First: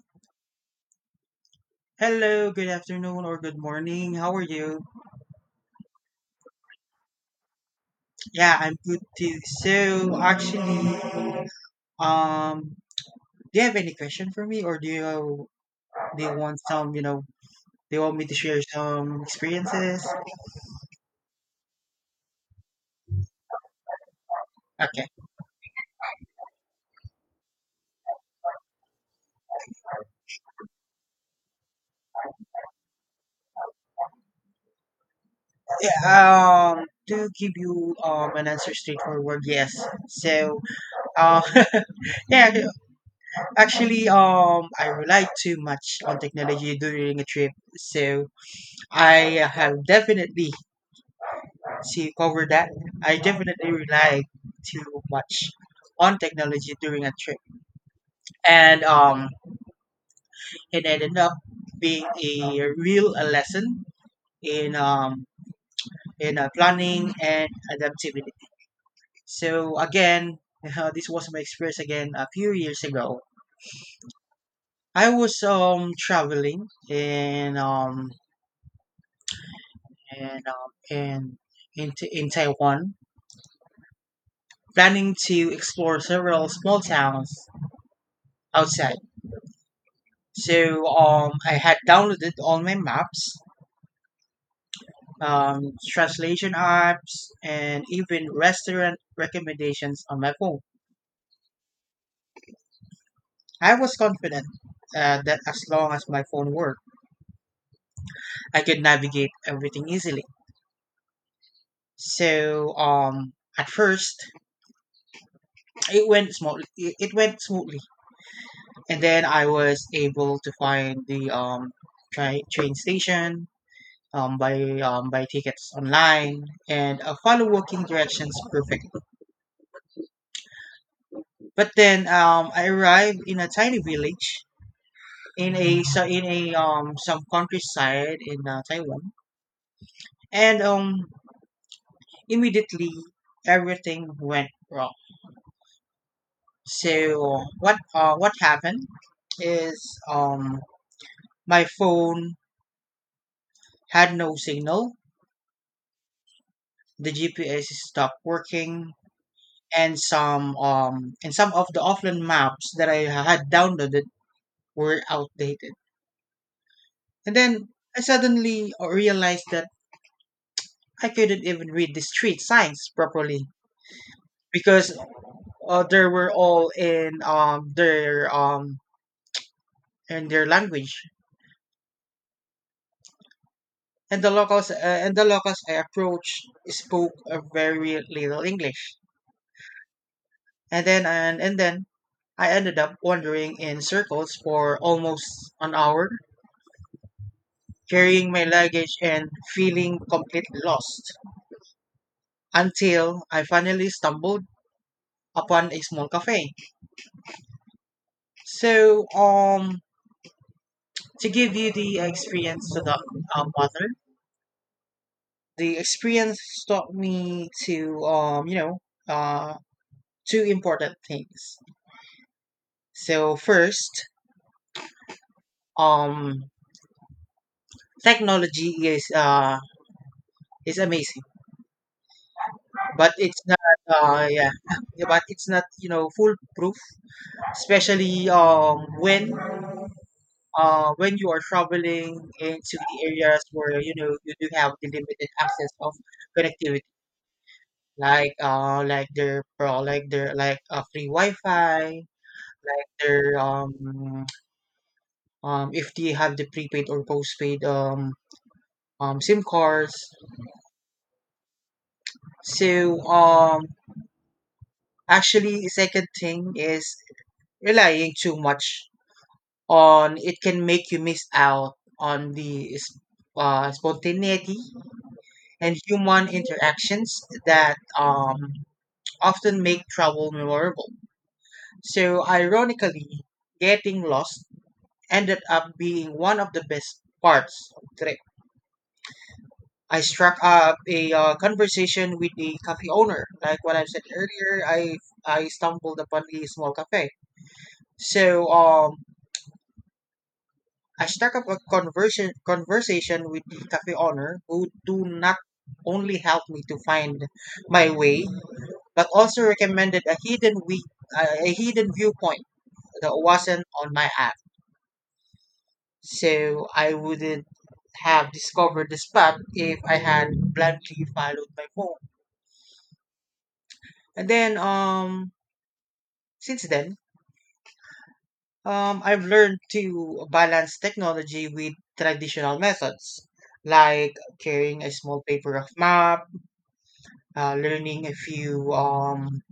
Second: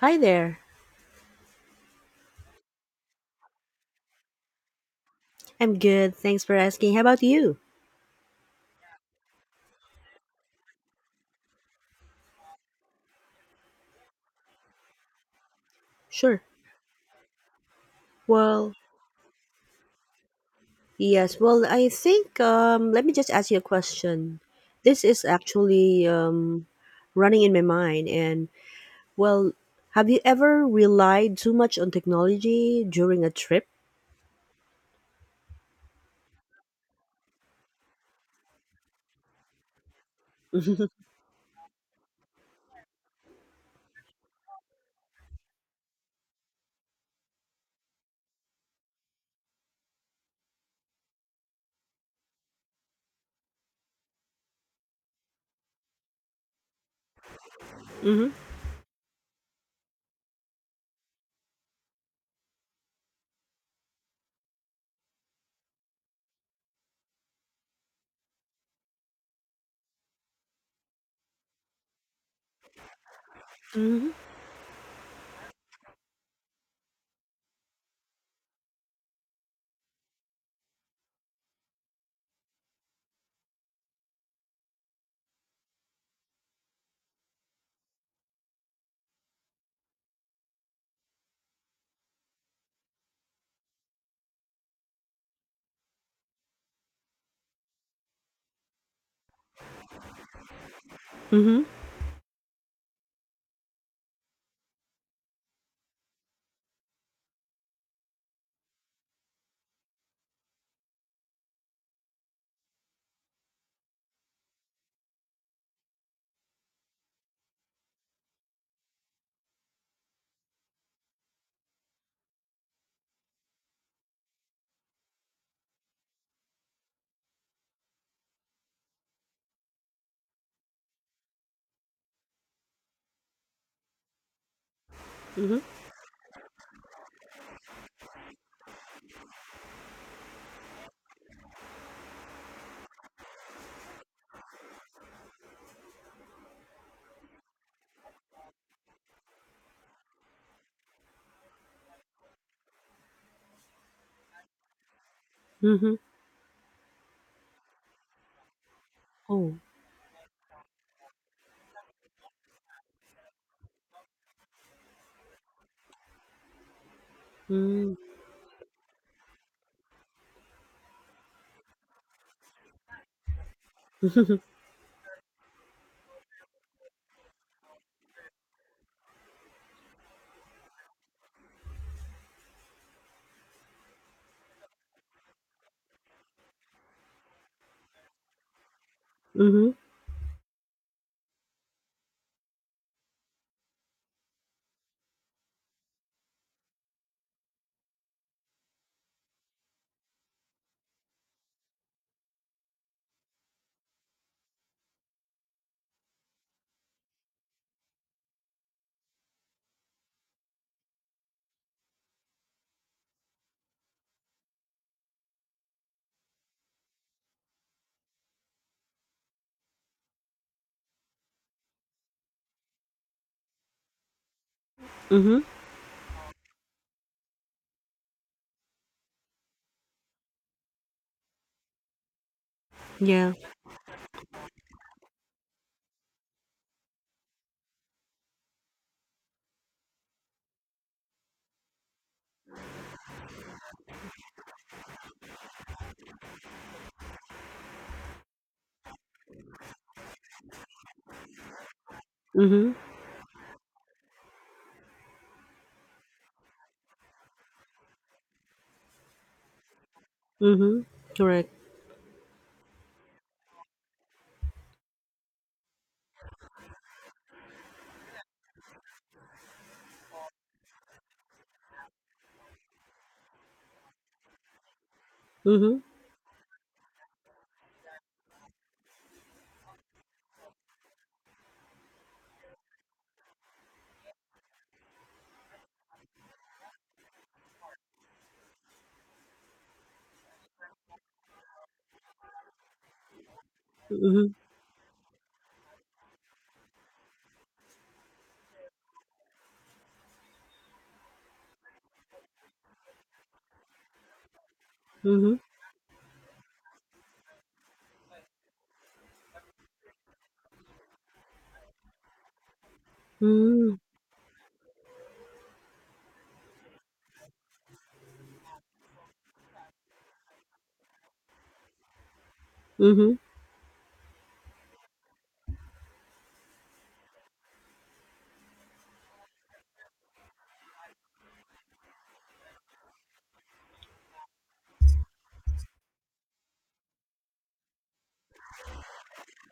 Hi there. Hello, good afternoon or good morning. How are you? I'm good. Thanks for asking. How about you? Yeah, I'm good too. So actually, um, do you have any question for me, or do you Sure. want some, do you want me to share Well, some experiences? yes. Well, I think let me just ask you a question. This Okay. is actually, running in my mind. And well, have you ever relied too much on technology during a trip? Yeah, to give you an answer straightforward, yes. So, um, yeah, actually, I relied too much on technology during a trip, so I have definitely she covered that. I definitely relied too much on technology during a trip, Mm-hmm. and it ended up being a real lesson in um, in planning and adaptability. So again, this was my experience again a few years ago. Mm-hmm. I was traveling in um, in in Taiwan, planning to explore several small towns outside. So I had downloaded all my maps, translation apps, and even restaurant recommendations on my phone. Mm-hmm. I was confident that as long as my phone worked, I could navigate everything easily. So at first, it went smoothly. It went smoothly, and then I was able to find the train station. By tickets online and follow walking directions perfectly. But then I arrived in a tiny village Mm-hmm. In a some countryside in Taiwan, and immediately everything went wrong. So what happened is um my phone had no signal, Mm-hmm. the GPS stopped working, Oh. and some of the offline maps that I had downloaded were outdated. And then Mm. I suddenly realized that I couldn't even read the street signs properly because they were all in their in their language. And the locals I approached spoke a very little English. Mm-hmm. And then I ended up wandering in circles for almost an hour, carrying my luggage and feeling completely lost until I finally stumbled upon a small cafe. So to give you the experience to the mother. The experience taught me to uh two important things. So first, Mm-hmm. um technology is amazing, but Yeah. it's not yeah, but it's not foolproof, especially when you are traveling into the areas where you do have the limited access of connectivity. Like like their pro like their like a free wi-fi Mm-hmm. like their if they have the prepaid or postpaid sim cards. Mm-hmm. Correct. So actually second thing is relying too much on it can make you miss out on the spontaneity and Mm-hmm. human interactions that often make travel memorable. So ironically, getting lost ended up being one of the best parts of the trip. I struck up a conversation with the cafe owner. Like what I said Mm-hmm. earlier, I stumbled upon the small cafe. So I struck up a conversation with the cafe owner, who do not only help me to find my way, but also recommended a hidden viewpoint that wasn't Mm-hmm. on my app. So I wouldn't have discovered the spot if I had blindly followed my phone. Mm-hmm. And then since then, I've learned to balance technology with traditional methods like carrying a small paper of map, uh, learning a few um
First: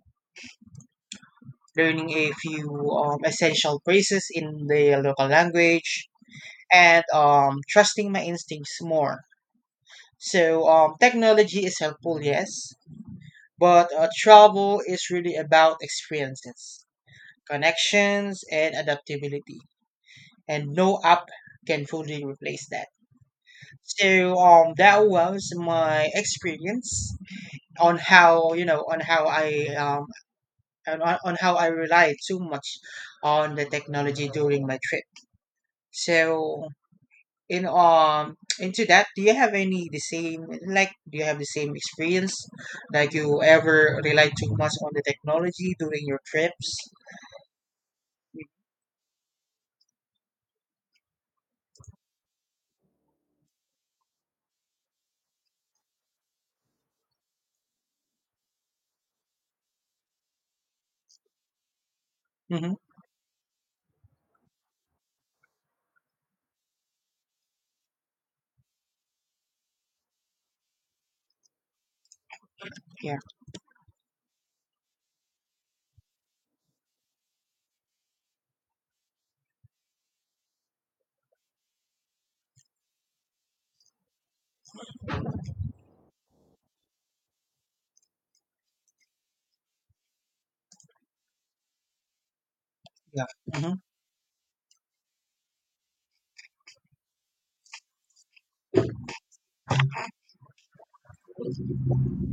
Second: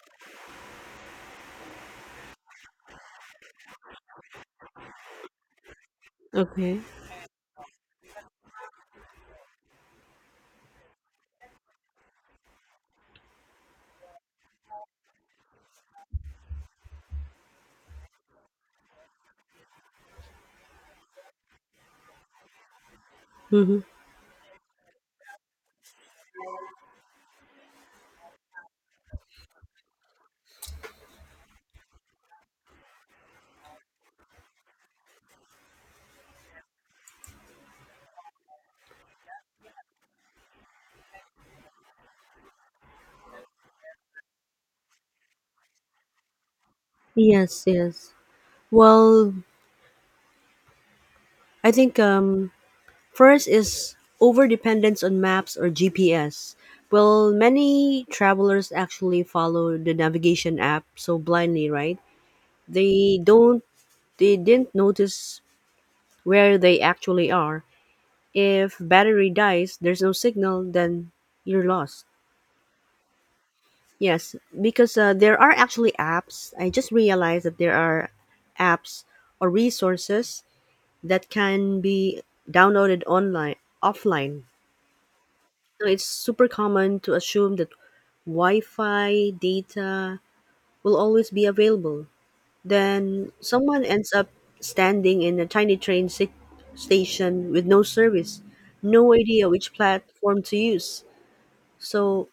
learning a few essential phrases in the local language Okay. and trusting my instincts more. So technology is helpful, yes, but travel is really about experiences, connections, and adaptability. And no app can fully replace that. Mm-hmm. So that was my experience on how you know on how I on how I relied too much on the technology during my trip. So in into that, do you have any the same like do you have the same experience like you ever relied too much on the technology during your trips? Yes, yes. Well, I think first is over dependence on maps or GPS. Well, many travelers actually follow the navigation app so blindly, right? Mm-hmm. They don't, they didn't notice where they actually are. If battery dies, there's no signal, then you're lost. Yeah. Yes, because there are actually apps. I just realized that there are apps or resources that can be downloaded online offline. Now, it's super common to assume that Wi-Fi data will always be available. Yeah. Then Mm-hmm. someone ends up standing in a tiny station with no service, no idea which platform to use. So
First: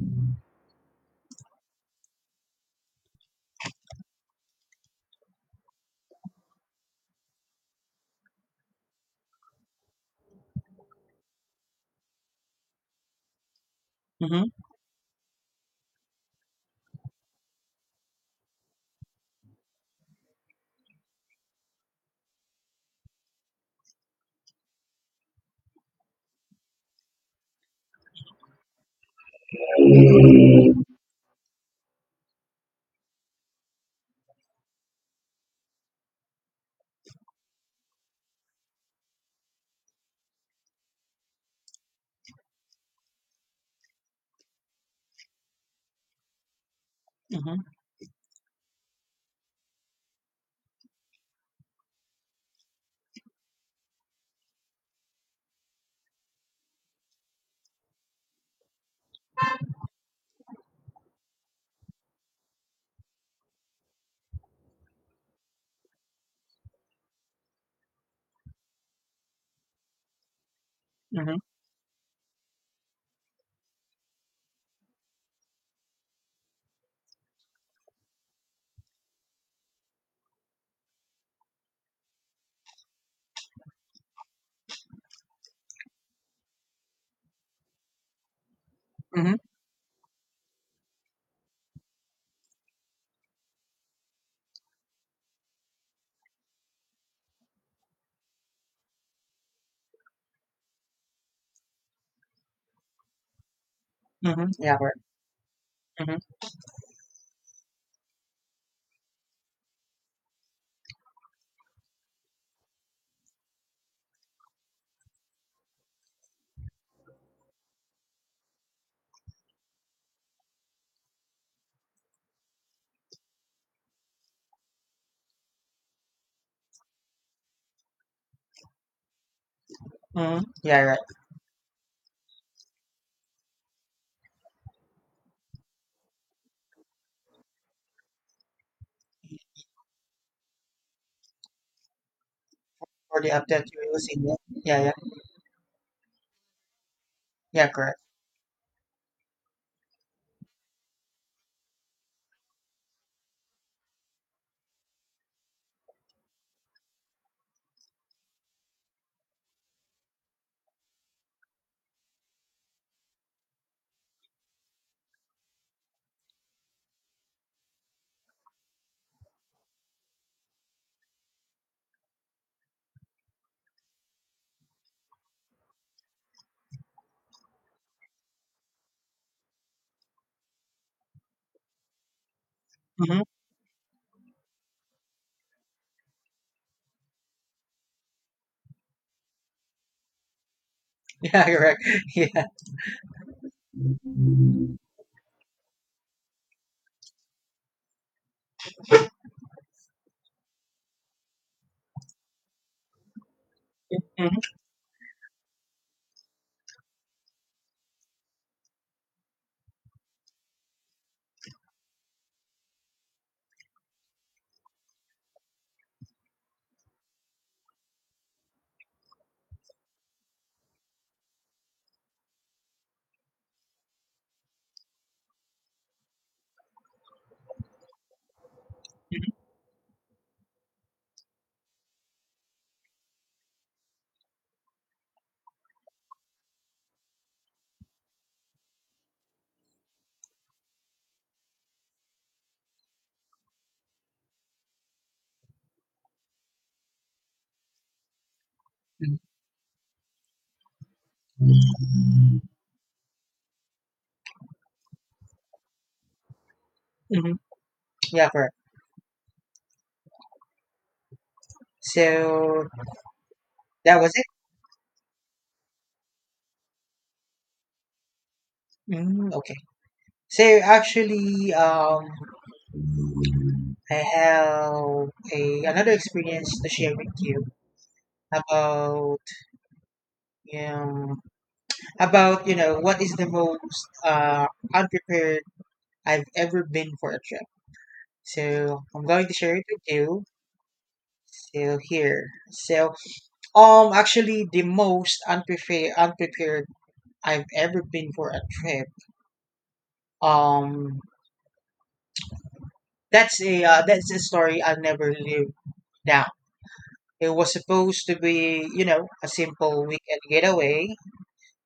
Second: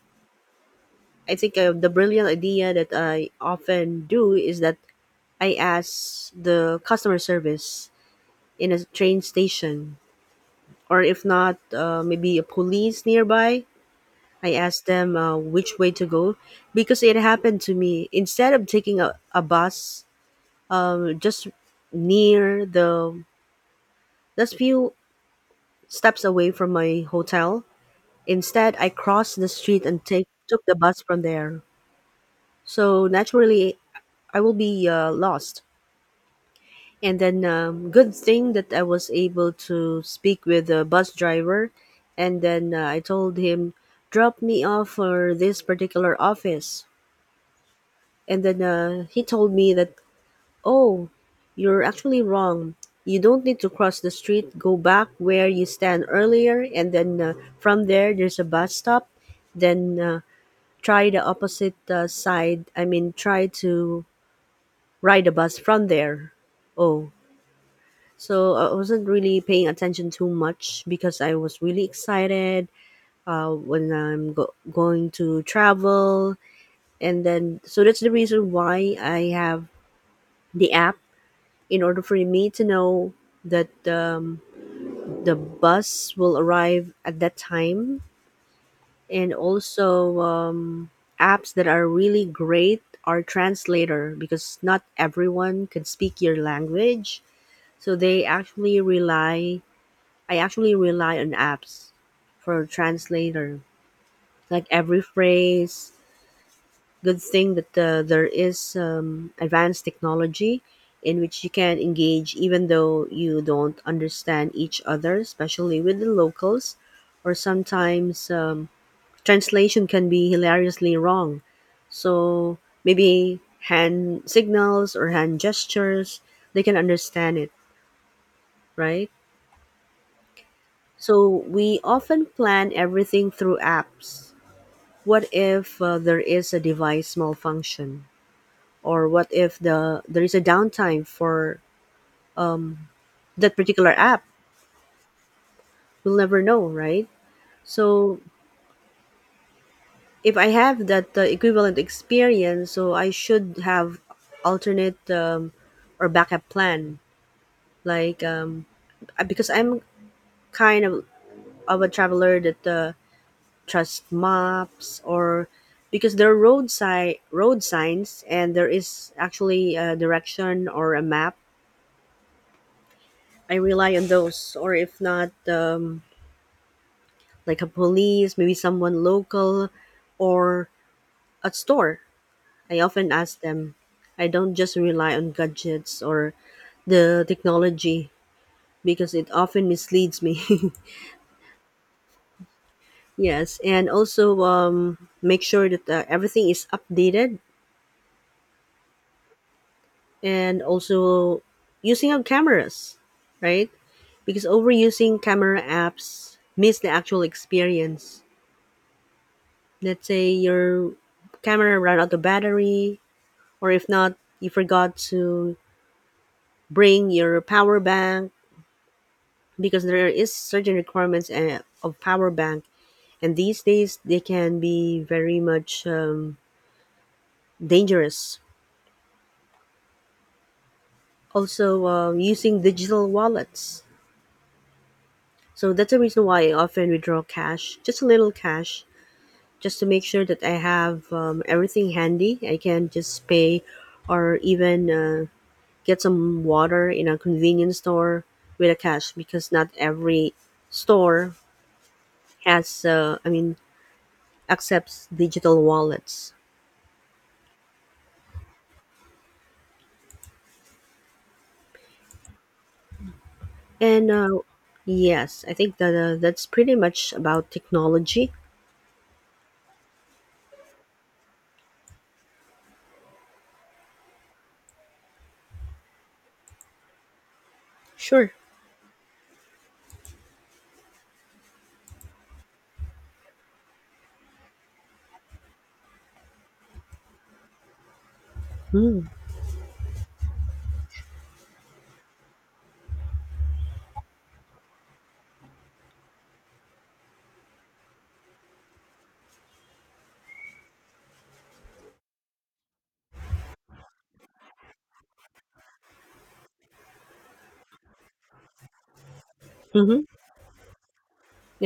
I think the brilliant idea that I often do is that I ask the customer service in a train station or if not, maybe a police nearby. Mm-hmm. I asked them which way to go because it happened to me. Instead of taking a bus just near the, just few steps away from my hotel, instead I crossed the street and took the bus from there. So naturally, I will be lost. And then, good thing that I was able to speak with the bus driver. And then I told him, drop me off for this particular office. Mm-hmm. And then he told me that, oh, you're actually wrong. You don't need to cross the street. Go back where you stand earlier. And then from there, there's a bus stop. Then try the opposite side. I mean, try to ride a bus from there. Oh, so I wasn't really paying attention too much because I Mm-hmm. was really excited when going to travel. And then, so that's the reason why I have the app in order for me to know that the bus will arrive at that time. And Mm-hmm. also, apps that are really great are translator because not everyone can speak your language. So they actually rely I actually rely on apps for translator. Mm-hmm. Like Yeah. Correct. every phrase, Mm-hmm. good thing that there is advanced technology in which you can engage even though you don't understand each other, especially with the locals. Or sometimes translation can be hilariously wrong. So maybe hand signals or hand gestures, they can understand it, right? Mm-hmm. Yeah. Right. So we often plan everything through apps. What if there is a device malfunction, or what if there is a downtime for um, For the that update particular you will see. app? Yeah. Yeah. Yeah. We'll never know, right? Yeah, correct. So if I have that equivalent experience, so I should have alternate or backup plan, like because I'm kind of of a traveler that trusts maps, or because there are road signs and there is actually a direction or a map. I rely on those, or if not, like a police, maybe someone local, or a store. I often Mm-hmm. ask them. I don't just rely on gadgets or the technology because it often misleads me. Yeah. Correct. Yeah. Yes, and also Mm-hmm. Make sure that everything is updated, and also using our cameras, right? Because overusing camera apps miss the actual experience. Let's say your camera ran out of battery, or if not you forgot to bring your power bank, because there is certain requirements of power bank, and these days they can be very much dangerous. Also using digital wallets, so that's the reason why I often withdraw cash, just a little cash, just to make sure that I have everything handy. I can just pay, or even get some water in a convenience store with a cash, because not every store has I mean accepts digital wallets. Mm-hmm. Yeah. Correct. So that And was it. Yes, I think that that's pretty much about technology. Mm, okay. So actually, I have a another experience to share with you Sure. about um about what is the most unprepared I've ever been for a trip. So I'm Mm. going to share it with you. So here. So actually the most unprepared I've ever been for a trip. Um that's a story I'll never live down. It was supposed to be, you know, a simple Mm-hmm. weekend getaway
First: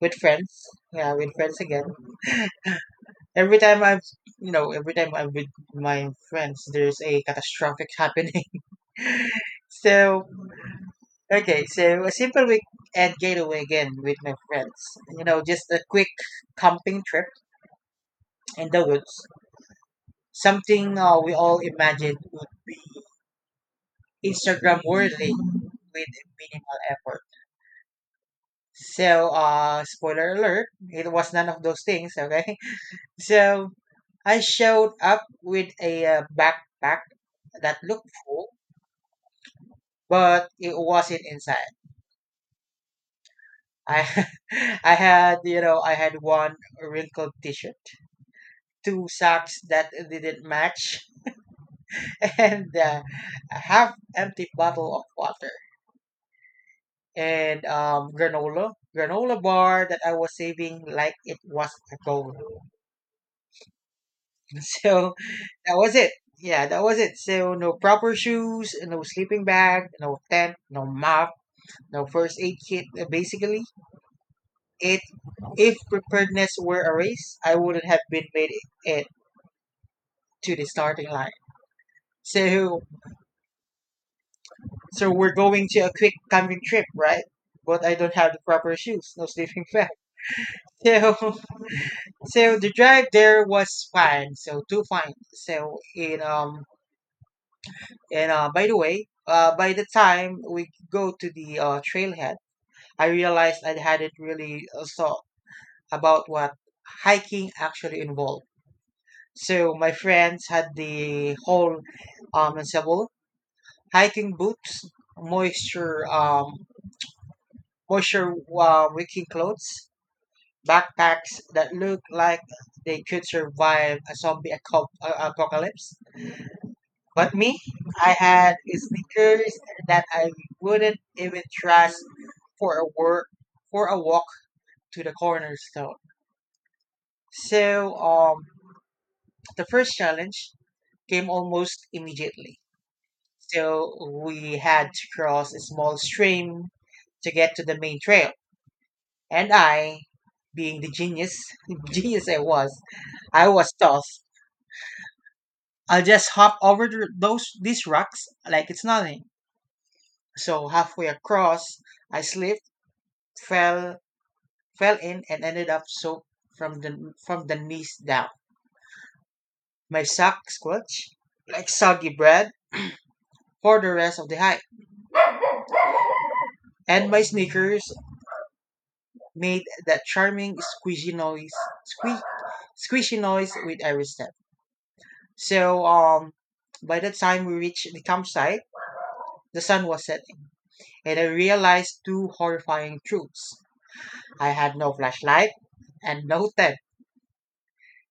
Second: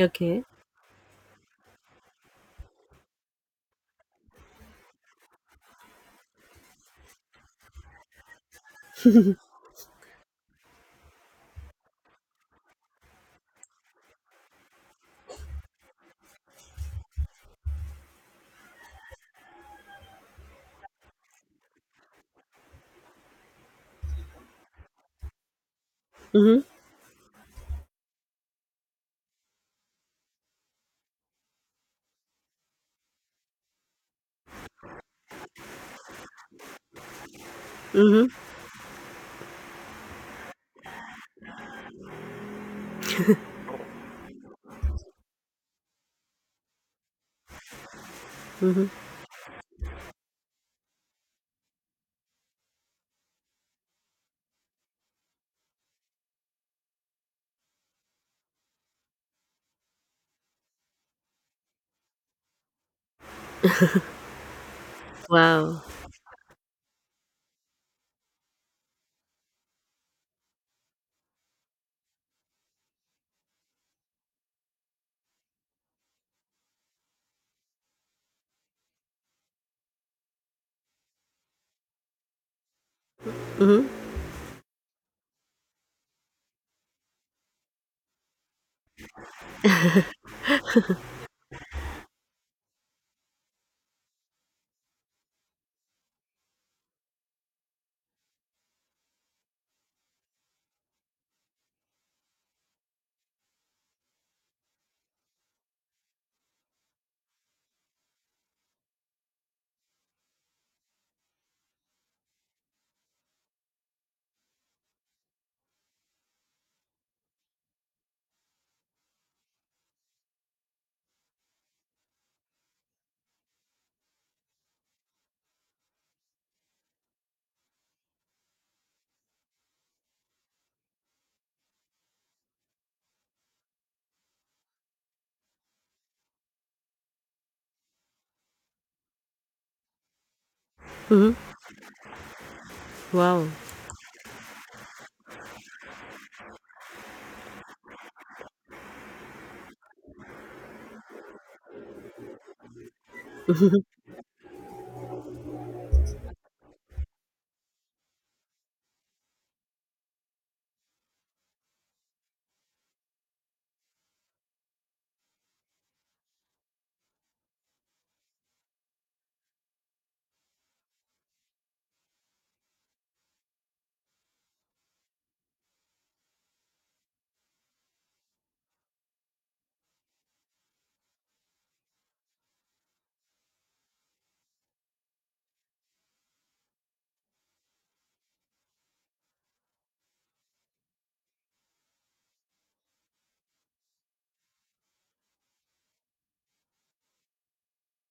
with friends. Yeah, with friends again. Every time I've every time I'm with my friends, there's a catastrophic happening. Mm-hmm. So okay, so a simple weekend getaway again with my friends. You know, just a quick camping trip in the woods. Something we all imagined would be Instagram worthy with minimal effort. So, spoiler alert, it was none of those things, okay? So I showed up with a backpack that looked Mm-hmm. full, but it wasn't inside. I I had, you know, I had one wrinkled t-shirt, Mm-hmm. two socks that didn't match, and a half empty bottle of water, and um, granola bar that I was saving like it was a gold. So that Wow. was it. Yeah, that was it. So no proper shoes, no sleeping bag, no tent, no map, no first aid kit. Basically, it if preparedness were a race, I wouldn't have been made it to the starting line. So Mm-hmm. so we're going to a quick camping trip, right? But I don't have the proper shoes, no sleeping bag. So so the drive there was fine. So too fine. So in and by the way, by the time we go to the trailhead, I realized I hadn't really thought about what hiking actually involved. So my friends had the whole ensemble, hiking boots, moisture um moisture wicking clothes, backpacks that look like they could survive a zombie apocalypse. But me, I had sneakers that I wouldn't even trust for a work for a walk to the corner store. So the first challenge came Mm-hmm. almost immediately. Wow. So we had to cross a small stream to get to the main trail, and I, being the genius, genius I was Mm-hmm. tossed I'll just hop over th- those these rocks like it's nothing. So halfway across, I slipped, fell, fell in, and ended up soaked from the knees down. My sock squelched like soggy bread for the rest of the hike, and my sneakers made that charming squishy noise, squeak, squishy noise with every step. So by the time we reached the campsite, the sun was setting, and I realized two horrifying truths. I had no flashlight and no tent.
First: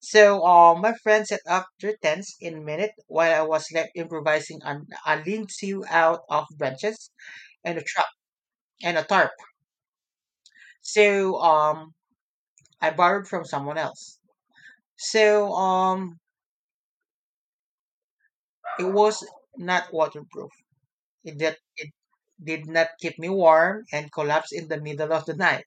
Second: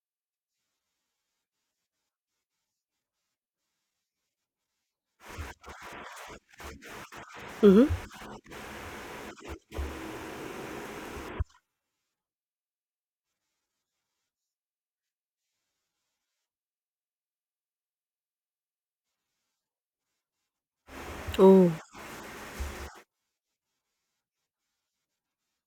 So my friend set up their tents in a minute while I was left improvising on a lean-to out of branches and a Mm-hmm. truck and a tarp. So I borrowed from someone else. So it was not waterproof. It did, Oh. it did not keep me warm and collapsed in the middle of the night.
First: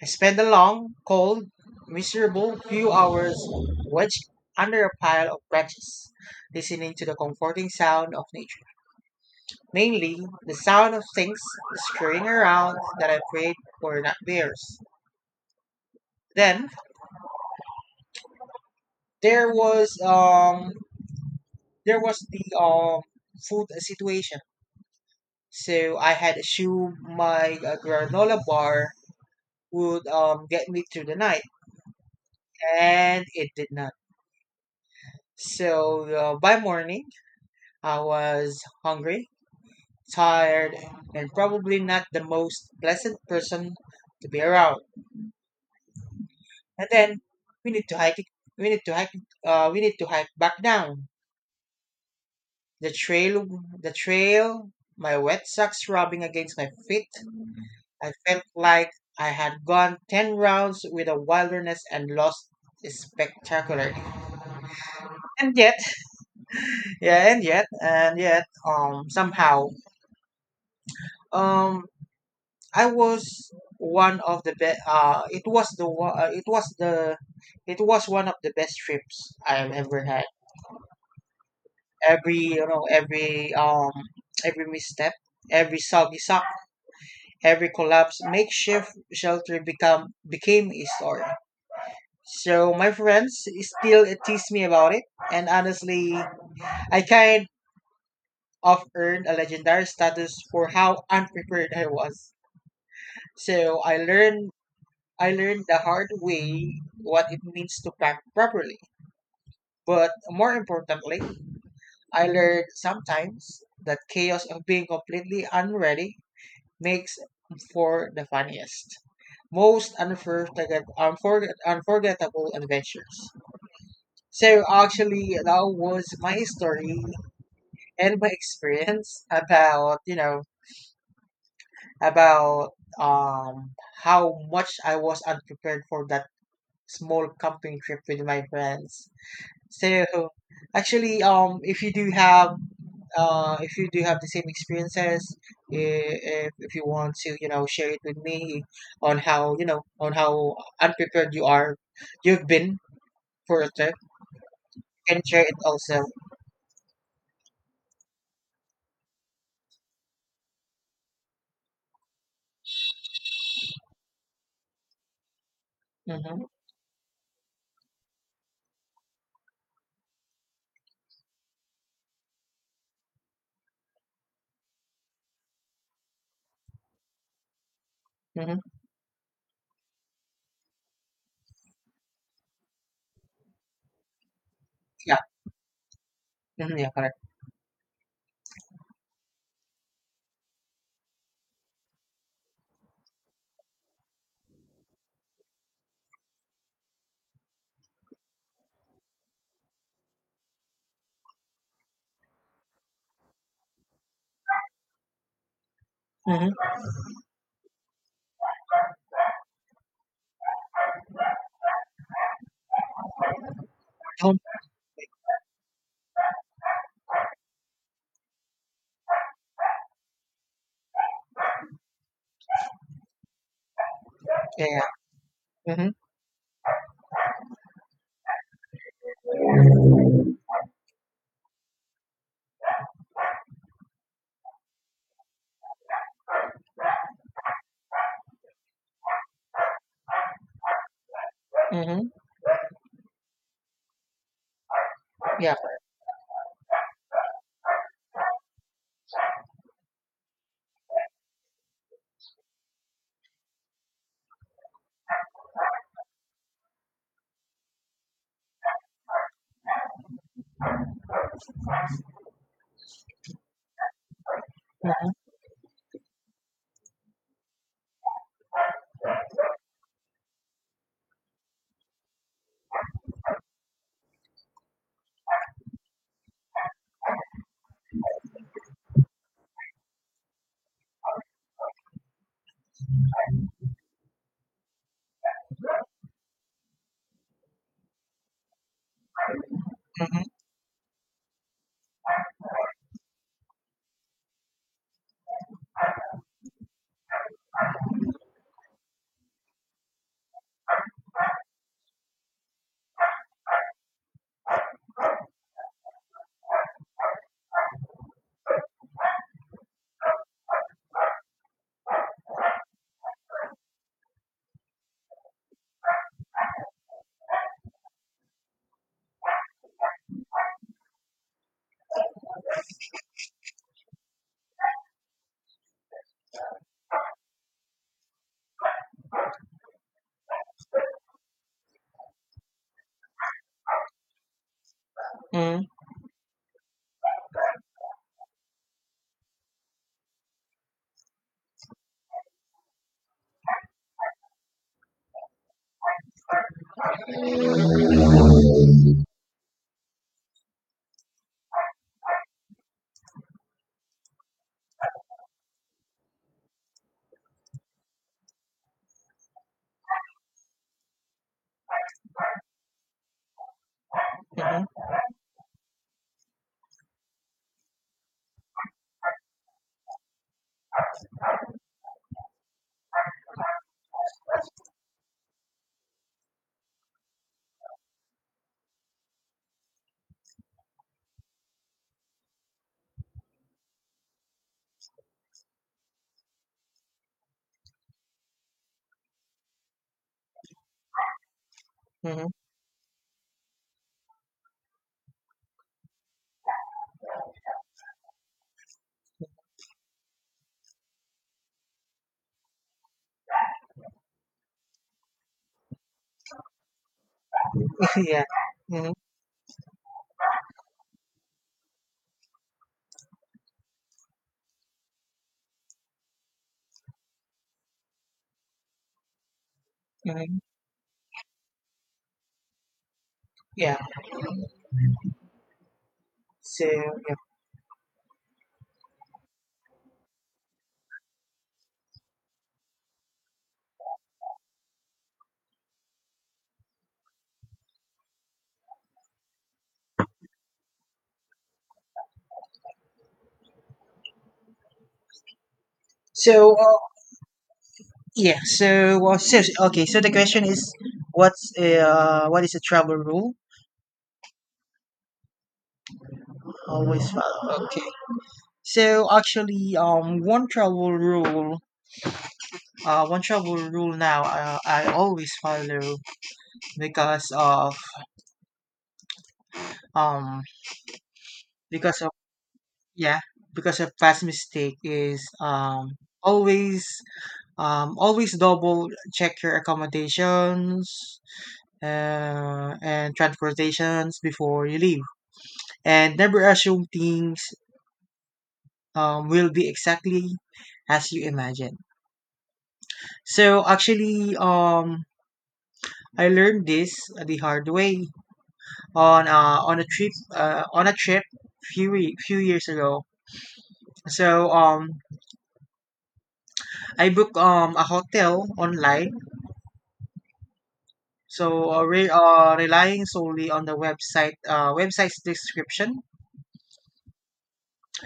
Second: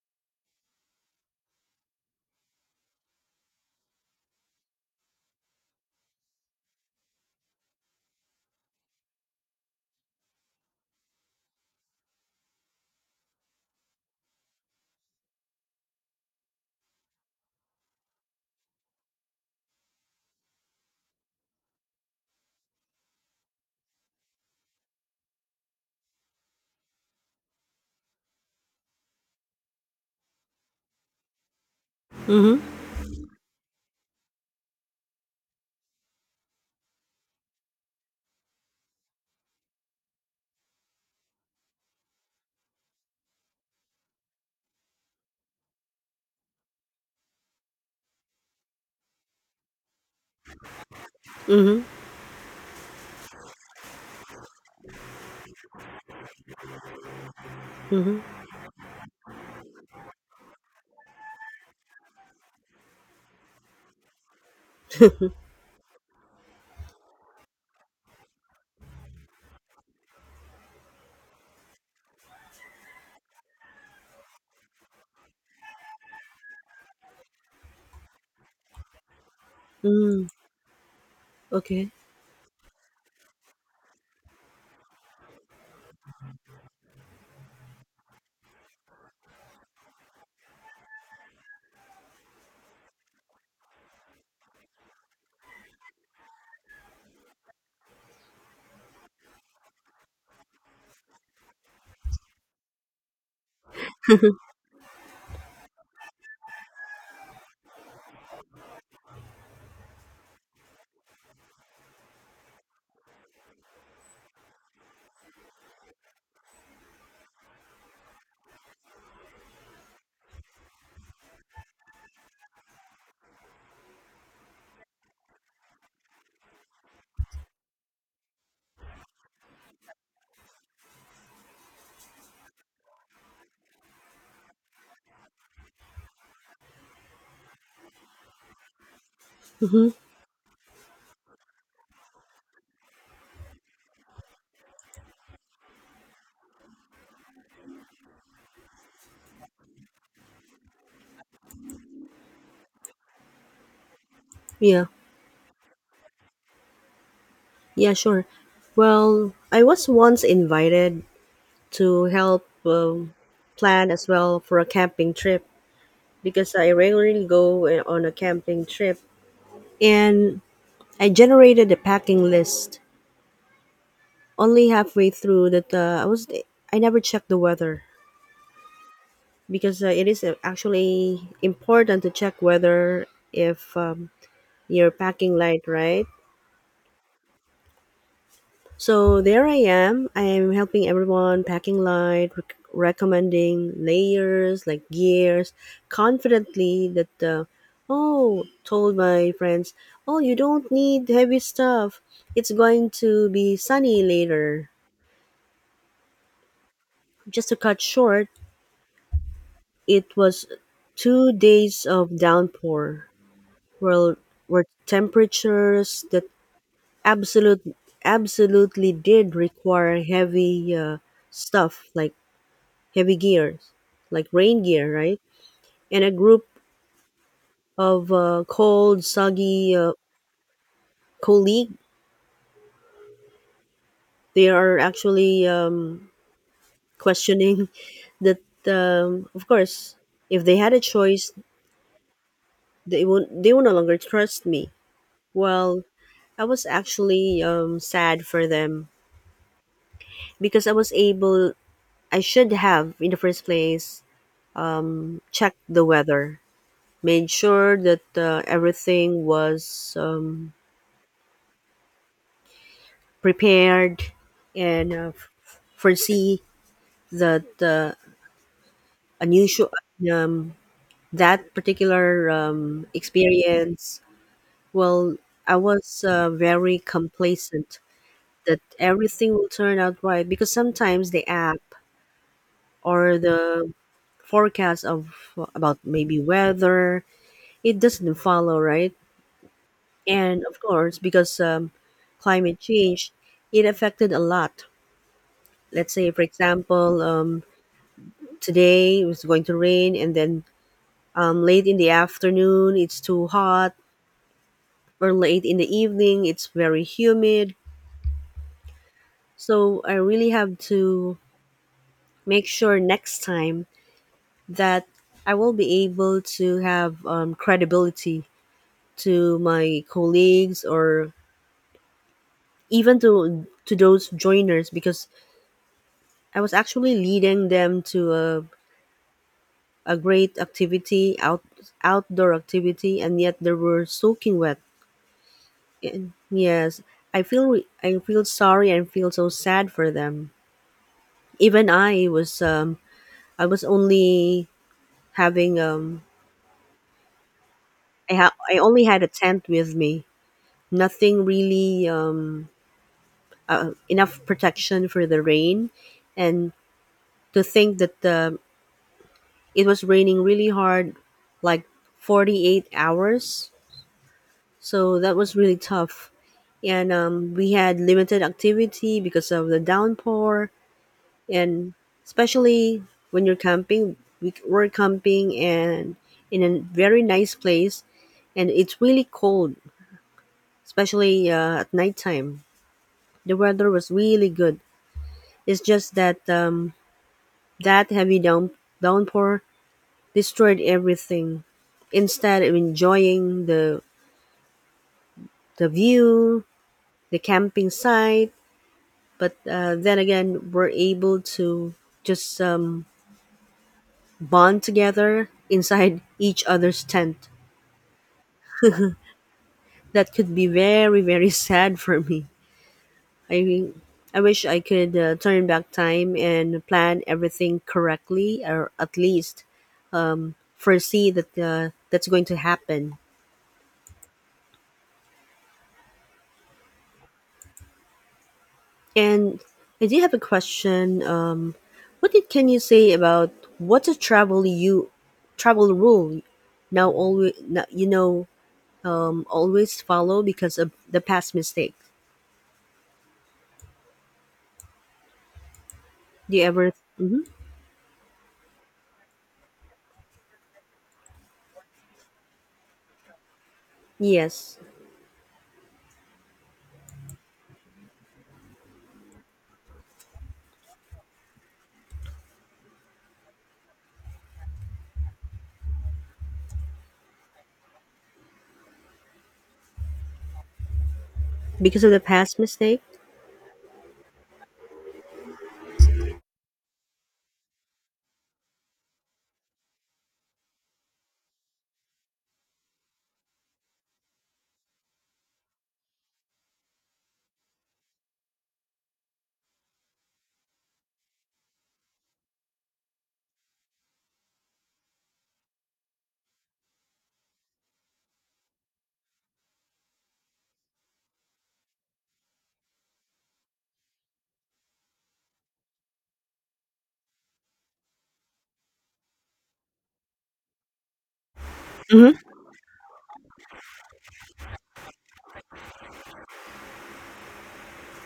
I spent a long, cold, miserable few hours wedged under a pile of branches, listening to the comforting sound of nature. Mainly, the sound of things scurrying around that I prayed were not bears. Then there was um there was the food situation. So I had assumed my granola bar would get me through the night, Mm-hmm. and it did not. So by morning, I was hungry, tired, and probably not the most pleasant person to be around. And then we need to hike. it- we need to hike. We need to hike back down Mm-hmm. the trail. the trail. My wet socks rubbing against my feet. I Mm-hmm. felt like I had gone ten rounds with the wilderness and lost spectacularly. And yet, yeah, and yet, and yet, somehow, um, I was one of the best. It was the one. It was the. It was one of the best trips I have ever had. Mm, okay. Every you know, every um, every misstep, every sagisak, every collapse, makeshift shelter become became a story. So my friends still tease me about it, and honestly, I kind of earned a legendary status for how unprepared I was. So I learned the hard way what it means to pack properly. But more importantly, I learned sometimes that chaos of being completely unready makes for the funniest, most unforgettable adventures. So actually, that was my story and my experience about about um how much I was unprepared for that small camping trip with my friends. Mm-hmm. So actually, if you do have, if you do have the same experiences, if you want to, share it with me on how, on how unprepared you are, you've been for a trip, Yeah. you can share it also. Yeah, sure. Well, I was once invited to help plan as well for a camping trip, Mm-hmm. because I regularly go on a camping trip and I generated a packing list. Only halfway through that I never checked the weather, Mm-hmm. because it is actually important to check weather if you're Yeah. packing light, right? Mm-hmm, yeah. Correct. So there I am. I am helping everyone packing light, recommending layers like gears, confidently that, oh, told my friends, oh, you don't need heavy stuff. It's going to be sunny later. Mm-hmm. Just to cut short, it was 2 days of downpour where, Home. where temperatures that absolute, absolutely did require heavy stuff like heavy gears, like rain Yeah. gear, right? Yeah. Mm-hmm. And a group of cold, soggy colleague, they are actually questioning that. Of course, if they had a choice, Mm-hmm. They would no longer trust me. Yeah. Well, I was actually sad for them, because I was able. I should have, in the first place, checked the weather, made sure that everything was prepared and Mm-hmm. Foresee that unusual um, that particular experience. Well, I was very complacent that everything will turn out right, because sometimes the app or the forecast of about maybe weather, it doesn't follow right. And of course, because climate change, it affected a lot. Let's say for example today it was going to rain, and then late in the afternoon, it's too hot, or late in the evening, it's very humid. So I really have to make sure next time that I will be able to have credibility to my colleagues, or even to those joiners, because I was actually leading them to a great activity, outdoor activity, and yet they were soaking wet. Mm-hmm. And yes, I feel sorry and feel so sad for them. Even I was only having I I only had a tent with me. Nothing really enough protection for the rain, and to think that it was raining really hard, like 48 hours. Mm-hmm. So that was really tough, and we had limited activity because of the downpour, and especially when you're camping, we were camping and in a very nice place, and it's really cold especially at nighttime. The weather was really good, it's just that that heavy downpour destroyed everything, Mm-hmm. instead of enjoying the view, the camping site. But then again we're able to just bond together inside each other's tent. yeah. Mm-hmm. That could be very very sad for me. I mean, I wish I could turn back time and plan everything correctly, or at least Mm-hmm. foresee that that's going to happen. Yeah. So yeah. And I do have a question. Can you say about what's a travel you travel rule now always now, you know always follow because of the past mistake? Do you So ever? uh, Mhm. Yeah, so okay, so the question is what is a travel rule? Yes, Always follow. So actually one travel rule, one travel rule now, I always follow because of um because of the because of past mistake. yeah, because of past mistake is always always double check your accommodations and transportations before you leave, and never assume things will be exactly as you imagine. So actually, I learned this the hard way on a trip few years ago. So I booked a hotel online. So Mm-hmm. Relying solely on the website's description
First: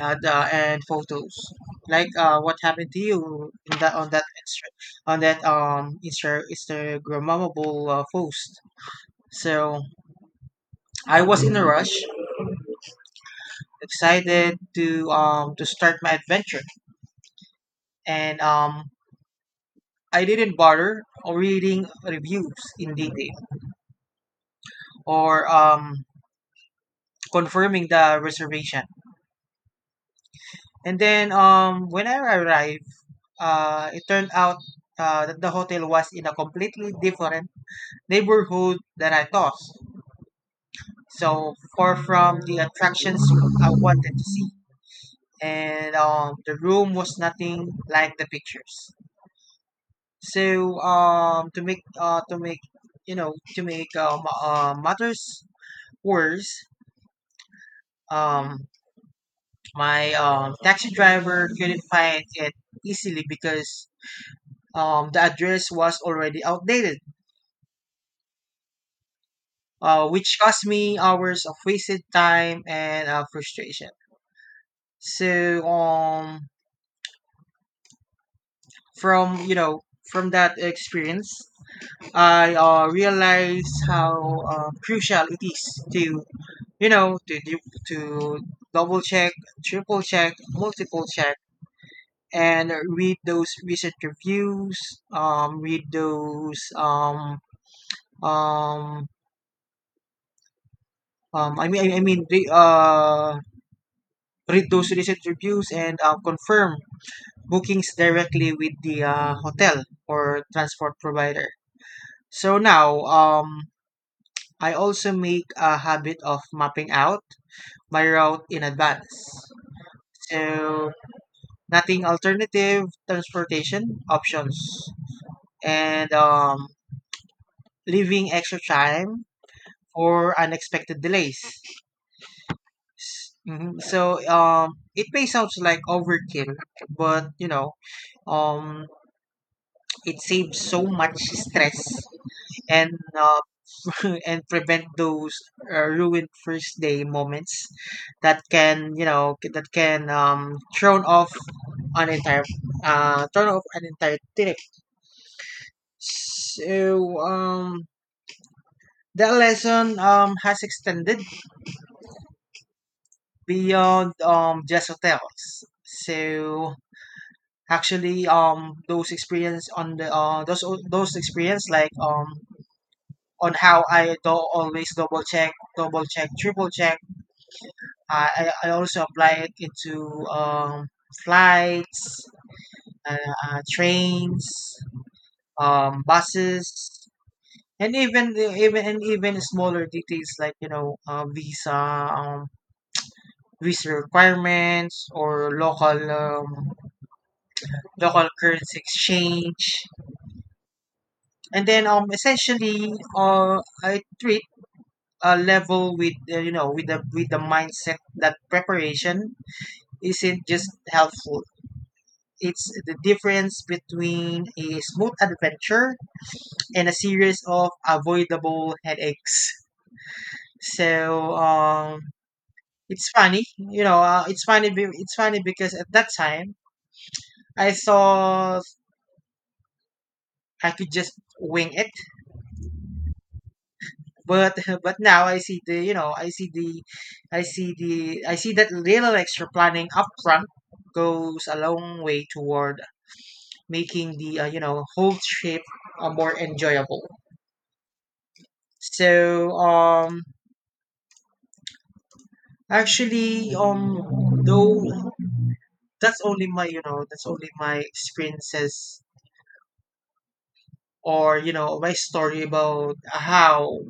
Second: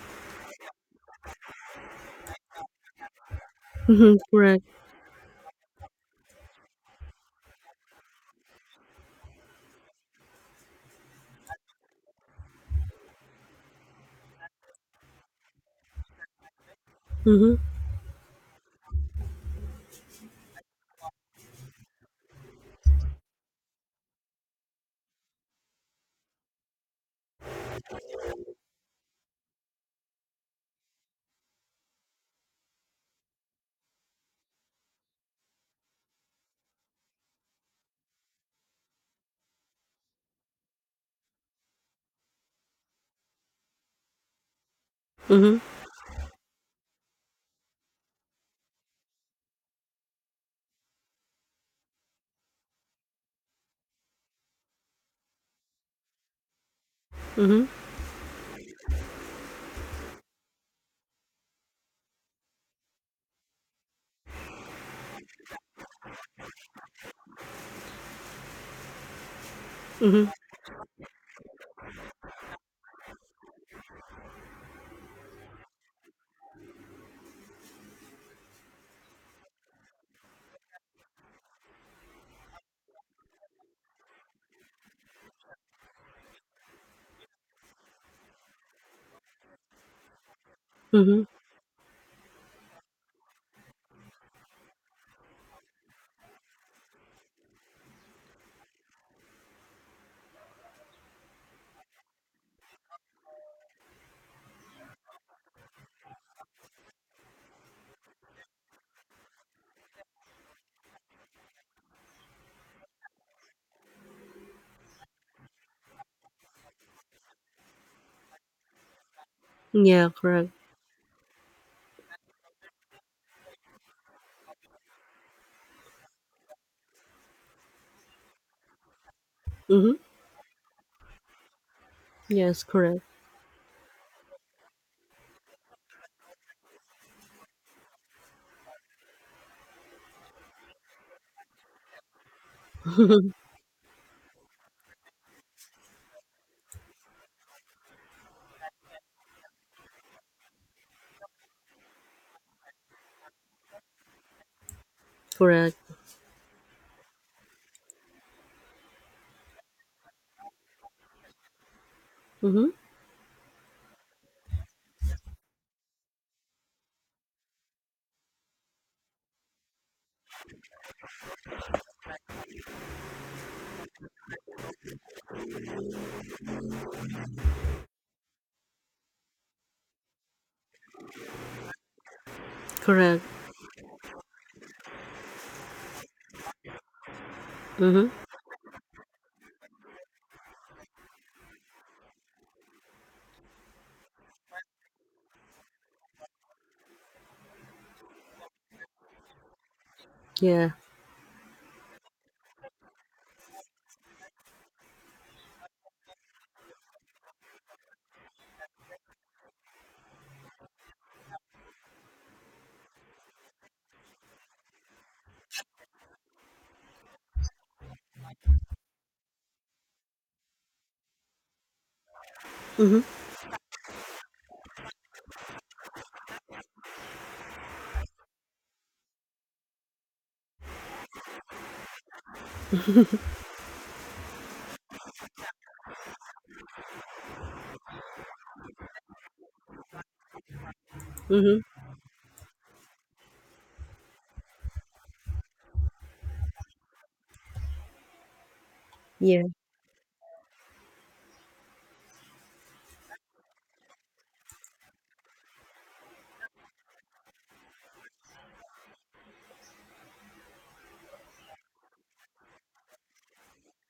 the and photos, like what happened to you in Mm-hmm. that Correct. Insta- on that Instagrammable post. So I was in a rush, excited to start my adventure, Mm-hmm. and I didn't bother reading reviews in detail or confirming the reservation. And then when I arrived, it turned out that the hotel was in a completely different neighborhood than I thought. So far from the attractions I wanted to see. Mhm. And the room was nothing like the pictures. So to make to make matters worse, Mhm. um, my taxi driver couldn't find it easily because the address was already outdated, Mhm. which cost me hours of wasted time and frustration. So from from that experience, I realized how crucial it is to to double check, triple check, multiple Mhm. check, and read those recent reviews read those um I mean I mean re, read those recent reviews and confirm bookings directly with the hotel or transport provider. So now I also make a habit of mapping out my route in advance, Yeah, correct. so nothing alternative transportation options, and leaving extra time Mhm. for unexpected delays. Yes, correct. Mhm. So it may sounds like overkill, but um, it saves so much stress and uh, and prevent those ruined first day moments that can you know that can thrown off an entire turn off an entire trip. Correct. So that lesson has extended Mhm. beyond just hotels. So actually, those experience on how I do always double check, triple check. I also apply it into flights, uh, Correct. uh, trains, buses, and Mhm. even the- even and even smaller details like visa um visa requirements or local currency exchange. Yeah. And then essentially, I treat a level with with the mindset that preparation isn't just helpful, it's the difference between a smooth adventure and a series of avoidable headaches. So Mhm. it's funny, you know. It's funny because at that time I thought I could just wing it, but but now I see the you know I see the I see the I see that little extra planning upfront goes a Mhm. long way toward making the whole trip more enjoyable. Yeah. So actually though that's only my experiences or my story about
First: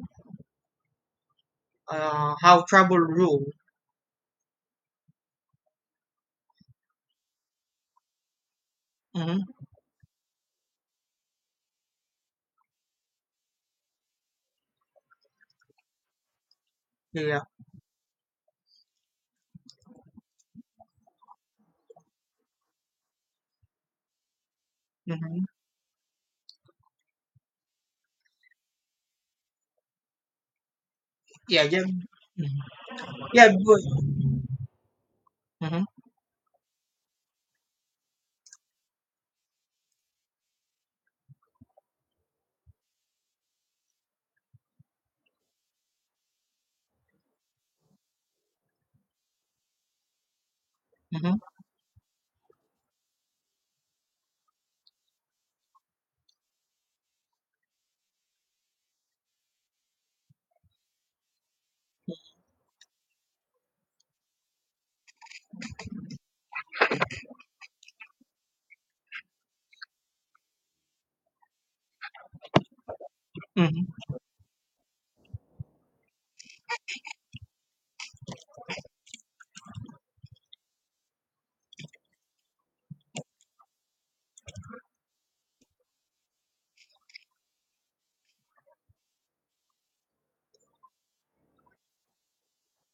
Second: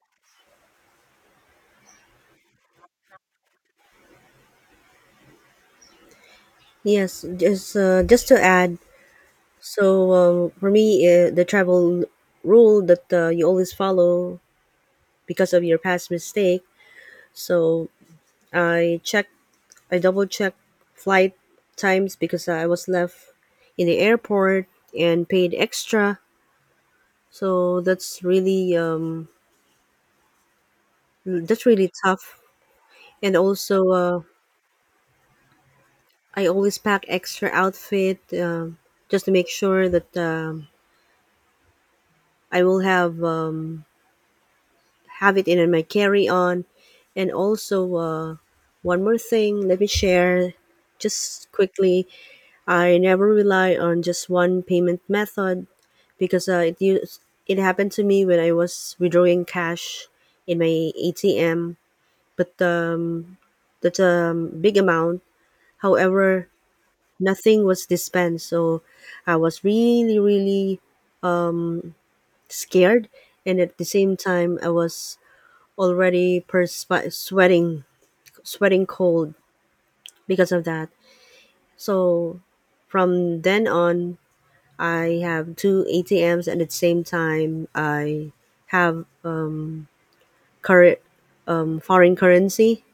how trouble rule. Yes, just to add, Hmm. so for me, the travel rule that you always follow because of your past mistake. Yeah. So I check, I double check flight times because I was left in the airport and Hmm. paid extra. So that's really mm, Yeah. that's Yeah. really tough. Mhm. And Yeah. But, also, hmm. I always pack extra outfit just to make sure that I will have it in my carry on. And also, one more thing, let me share Hmm. just quickly. I never rely on just one payment method, because it happened to me when I was withdrawing cash in my ATM, but that's a big amount. However, nothing was dispensed. So I was really, really scared. And at Hmm. the same time, I was sweating, sweating cold because of that. So from then on, I have two ATMs, and at the same time, I have a current foreign currency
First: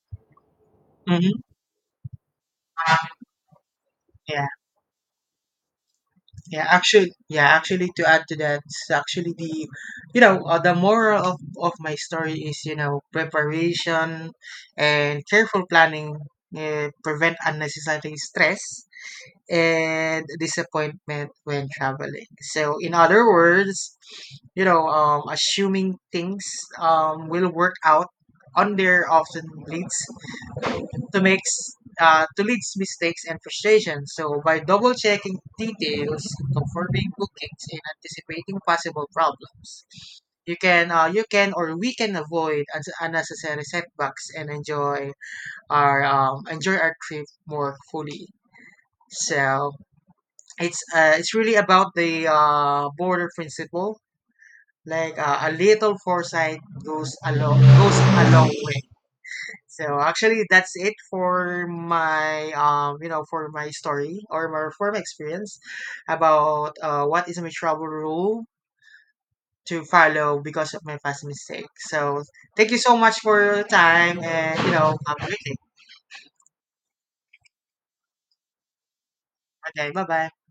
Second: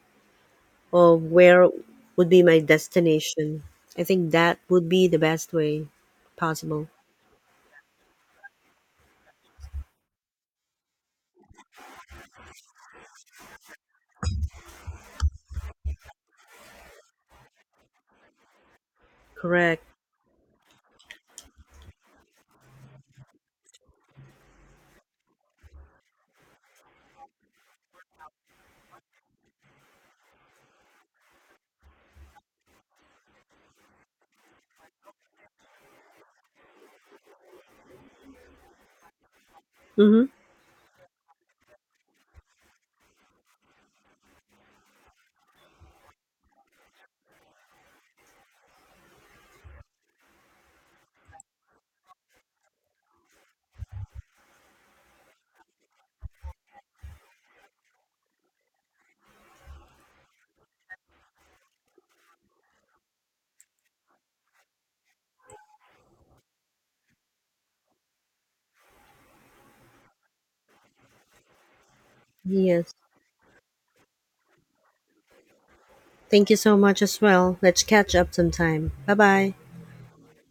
of Hmm. where would be my destination. I think Yeah, that would be the best way yeah, possible. actually, yeah, actually, to add to that, it's actually you know, the moral of my story is, you know, preparation and careful planning prevent unnecessary stress Correct. and disappointment when traveling. So, in other words, assuming things will work out on there often leads to makes to leads mistakes and frustration. So, by double checking details, confirming bookings, and anticipating possible problems, Mm-hmm. You can or we can avoid un- unnecessary setbacks and enjoy our trip more fully. So it's really about the border principle. Like a little foresight goes a long way. So actually, that's it for my for my story or for my experience about what is my travel rule to follow because of my past mistake. So thank you Yes. so much for your time and, you know, have a great day. Thank you so much as well. Let's catch up sometime. Bye bye. Okay, bye bye.